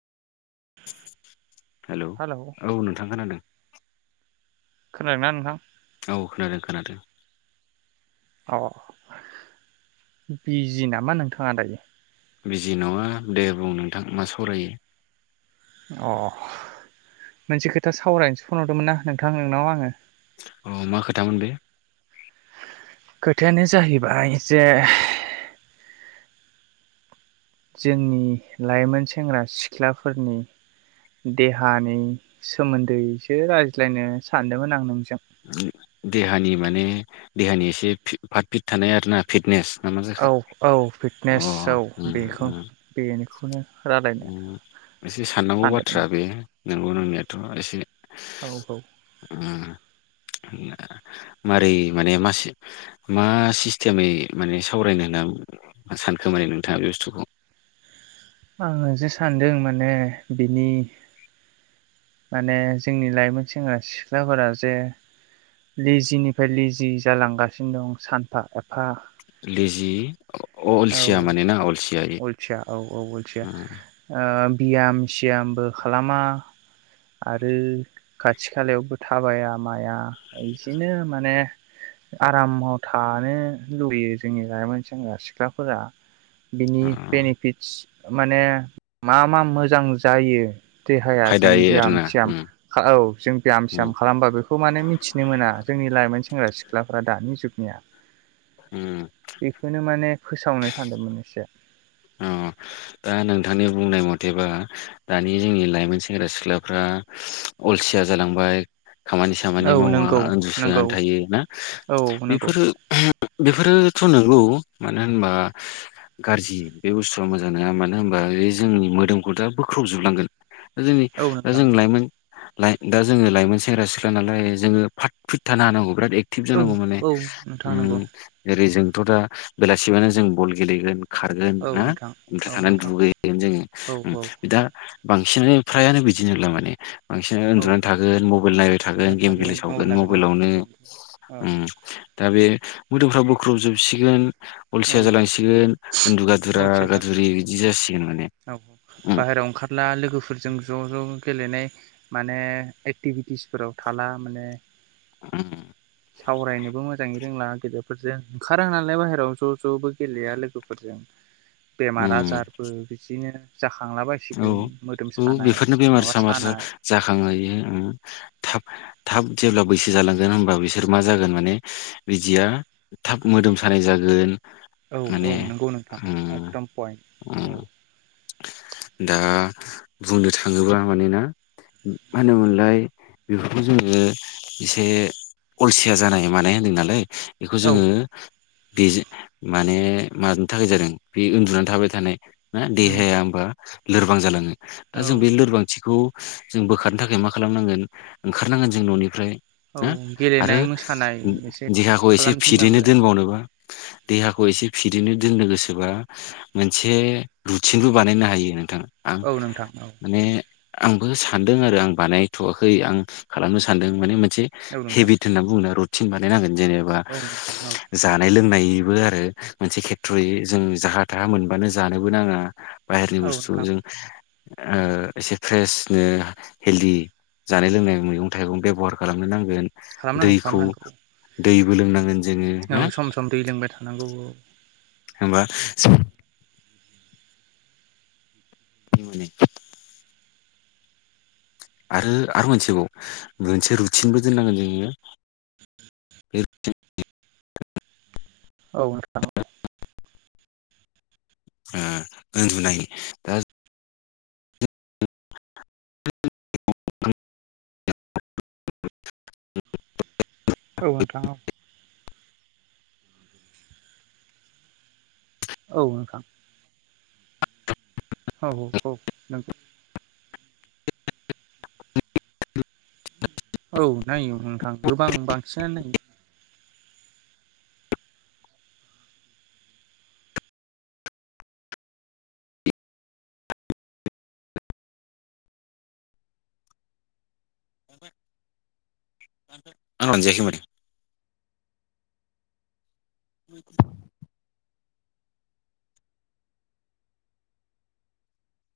Hello औ नोंथां खोनादों खोनादोंना नोंथां औ खोनादों खोनादों औ बिजि नामा नोंथाङा दायो बिजि नङा दे बुं नोंथां मा सावरायो अ मोनसे खोथा सावरायनोसो फन हरदोंमोन ना नोंथां नोंनाव आङो अ मा खोथामोन बे खोथायानो जाहैबाय जे जोंनि लाइमोन सेंग्रा सिख्लाफोरनि देहानि सोमोन्दैसो रायज्लायनो सानदोंमोन आं नोंजों देहानि माने देहानि एसे फार्ट फिट थानाय आरोना फिटनेस ना मा जाखो औ औ अ फिटनेस औ उम बेखौ उम बेखौनो रायलायनो उम एसे साननांगौ बाथ्रा सानदोंमोन आं बे नंगौ नंनायाथ' एसे औ औ उम मारै माने मा मा सिस्टेमै माने सावरायनो नों सानखोमाने नोंथाङा बे बुस्थुखौ आङो जे सानदों माने बिनि माने जोंनि लाइमोन सेंग्रा सिख्लाफोरा जे लेजिनिफ्राय लेजि जालांगासिनो दं सानफा एफा लेजि औ अलसिया माने ना अलसिया अलसिया औ औ अलसिया ओ बियाम सियामबो खालामा आरो खाथि खालायावबो थाबाया माया बिदिनो माने आरामाव थानो लुुबैयो जोंनि लाइमोन सेंग्रा सिख्लाफोरा बिनि उम बेनिफिटस माने मा मा मोजां जायो देहाया जों फायदायै ब्याम आरोना स्याम उम औ जों ब्याम उम स्याम खालामबा बेखौ माने मिथिनो मोना जोंनि लाइमोन सेंग्रा सिख्ला सिख्लाफ्रा दानि जुगनिया उम बेखौनो माने फोसावनो सान्दोंमोन एसे अ दा नोंथांनि बुंनाय मथेबा दानि जोंनि लाइमोन सेंग्रा सिख्लाफ्रा अलसिया जालांबाय खामानि सामानि औ मावा नंगौ नंगौ उन्दुसोनानै थायो ना औ नंगौ बेफोरो बेफोरोथ' नंगौ मानो होनबा गाज्रि बे बुस्थुआ मोजां नङा मानो होनबा बे जोंनि मोदोमखौ दा बोख्रबजोबलांगोन जोंनि औ नोंथां जों लाइमोन दा जोङो लाइमोन सेंग्रा सिख्ला नालाय जोङो फात फिट थानो हानांगौ बिराद एकटिभ औ जानांगौ माने औ नोंथां नंगौ ओम जेरै जों सिगांथ' दा बेलासिमानि जों बल गेलेगोन खारगोन औ ना नोंथां ओमफ्राय औ थांनानै नोंथां दुगैगोन जोङो औ दा औ बांसिनानो फ्रायानो बिदि नंला माने बांसिन औ उन्दुनानै थागोन मबाइल नायबाय थागोन गेम गेलेबाय मबाइल थागोन लागोन औ मबाइलावनो गेम औ उम दा बे मोदौफ्रा बोख्रुबजोबसिगोन अलसिया औ जालांसिगोन उन्दुगादु औ गादुरा थिग उन्दुगादुरि जागोन बिदि जासिगोन। माने औ उम बाहेरायाव ओंखारना लोगोफोरजों ज' ज' गेलेनाय माने एक्टिभिटिसफोराव थाना माने [unintelligible] सावरायनोबो मोजाङै रोंला गेदेरफोरजों ओंखारा नालाय बाहेरायाव ज' ज'बो गेलेया लोगोफोरजों बेमार उम आजारबो बिदिनो जा औ औ बेफोरनो बेमार माबा सामार सानाय जाखांहोयो उम थाब थाब जेब्ला बैसो जालांगोन होनबा बिसोर मा जागोन माने बिदिया थाब मोदोम सानाय जागोन औ औ माने नंगौ नोंथां उम एकदम पइन्ट उम औ दा बुंनो थाङोबा मानोना मा होनोमोनलाय बेफोरखौ जोङो एसे अलसिया जानाय मानाय होन्दों नालाय बेखौ औ जोङो बे माने मानो थाखाय जादों बे उन्दुनानै थाबाय थानाय [unintelligible] उम देहाया होमबा लोरबां जालाङो दा औ जों बे लोरबांथिखौ जों बोखारनो थाखाय मा खालामनांगोन ओंखारनांगोन जों न'निफ्राय औ हो आरो गेलेनाय मोसानाय एसे देहाखौ एसे फिदैनो खालामथिंनांगोन दोनबावनोबा देहाखौ एसे फिदैनो दोननो गोसोबा मोनसे रुथिनबो बानायनो हायो नोंथां आं औ नोंथां औ माने आंबो सानदों आरो आं बानायथ'वाखै आं खालामनो सानदों माने [unintelligible] औ नोंथां हेबिट होनना बुंनो रु थिन बानायनांगोन जेनेबा औ नोंथां औ जानाय लोंनायबो [unintelligible] मोनसे खेथ्रयै जों जाहा थाहा मोनबानो जानोबो नाङा बाहेरनि औ बुस्थु थ नोंथां जों ओ एसे फ्रेसनो हेल्दि जानाय लोंनाय मैगं थाइगं बेब'हार खालामनो नां गोन खालामनांगौ दैखौ खालामनांगौ दैबो लोंनांगोन जोङो औ ना। सम सम दै लोंबाय थानांगौ औ होमबा [unintelligible] आरो आरो मोनसेबाव मोनसे रुटिनबो दोननांगोन जोङो बे औ। ओ उन्दुनाय दा [unintelligible] औ नोंथां औ। औ नोंथां। औ औ औ नंगौ। औ नायो नोंथां गोबां बांसिनानो [unintelligible] [inaudible]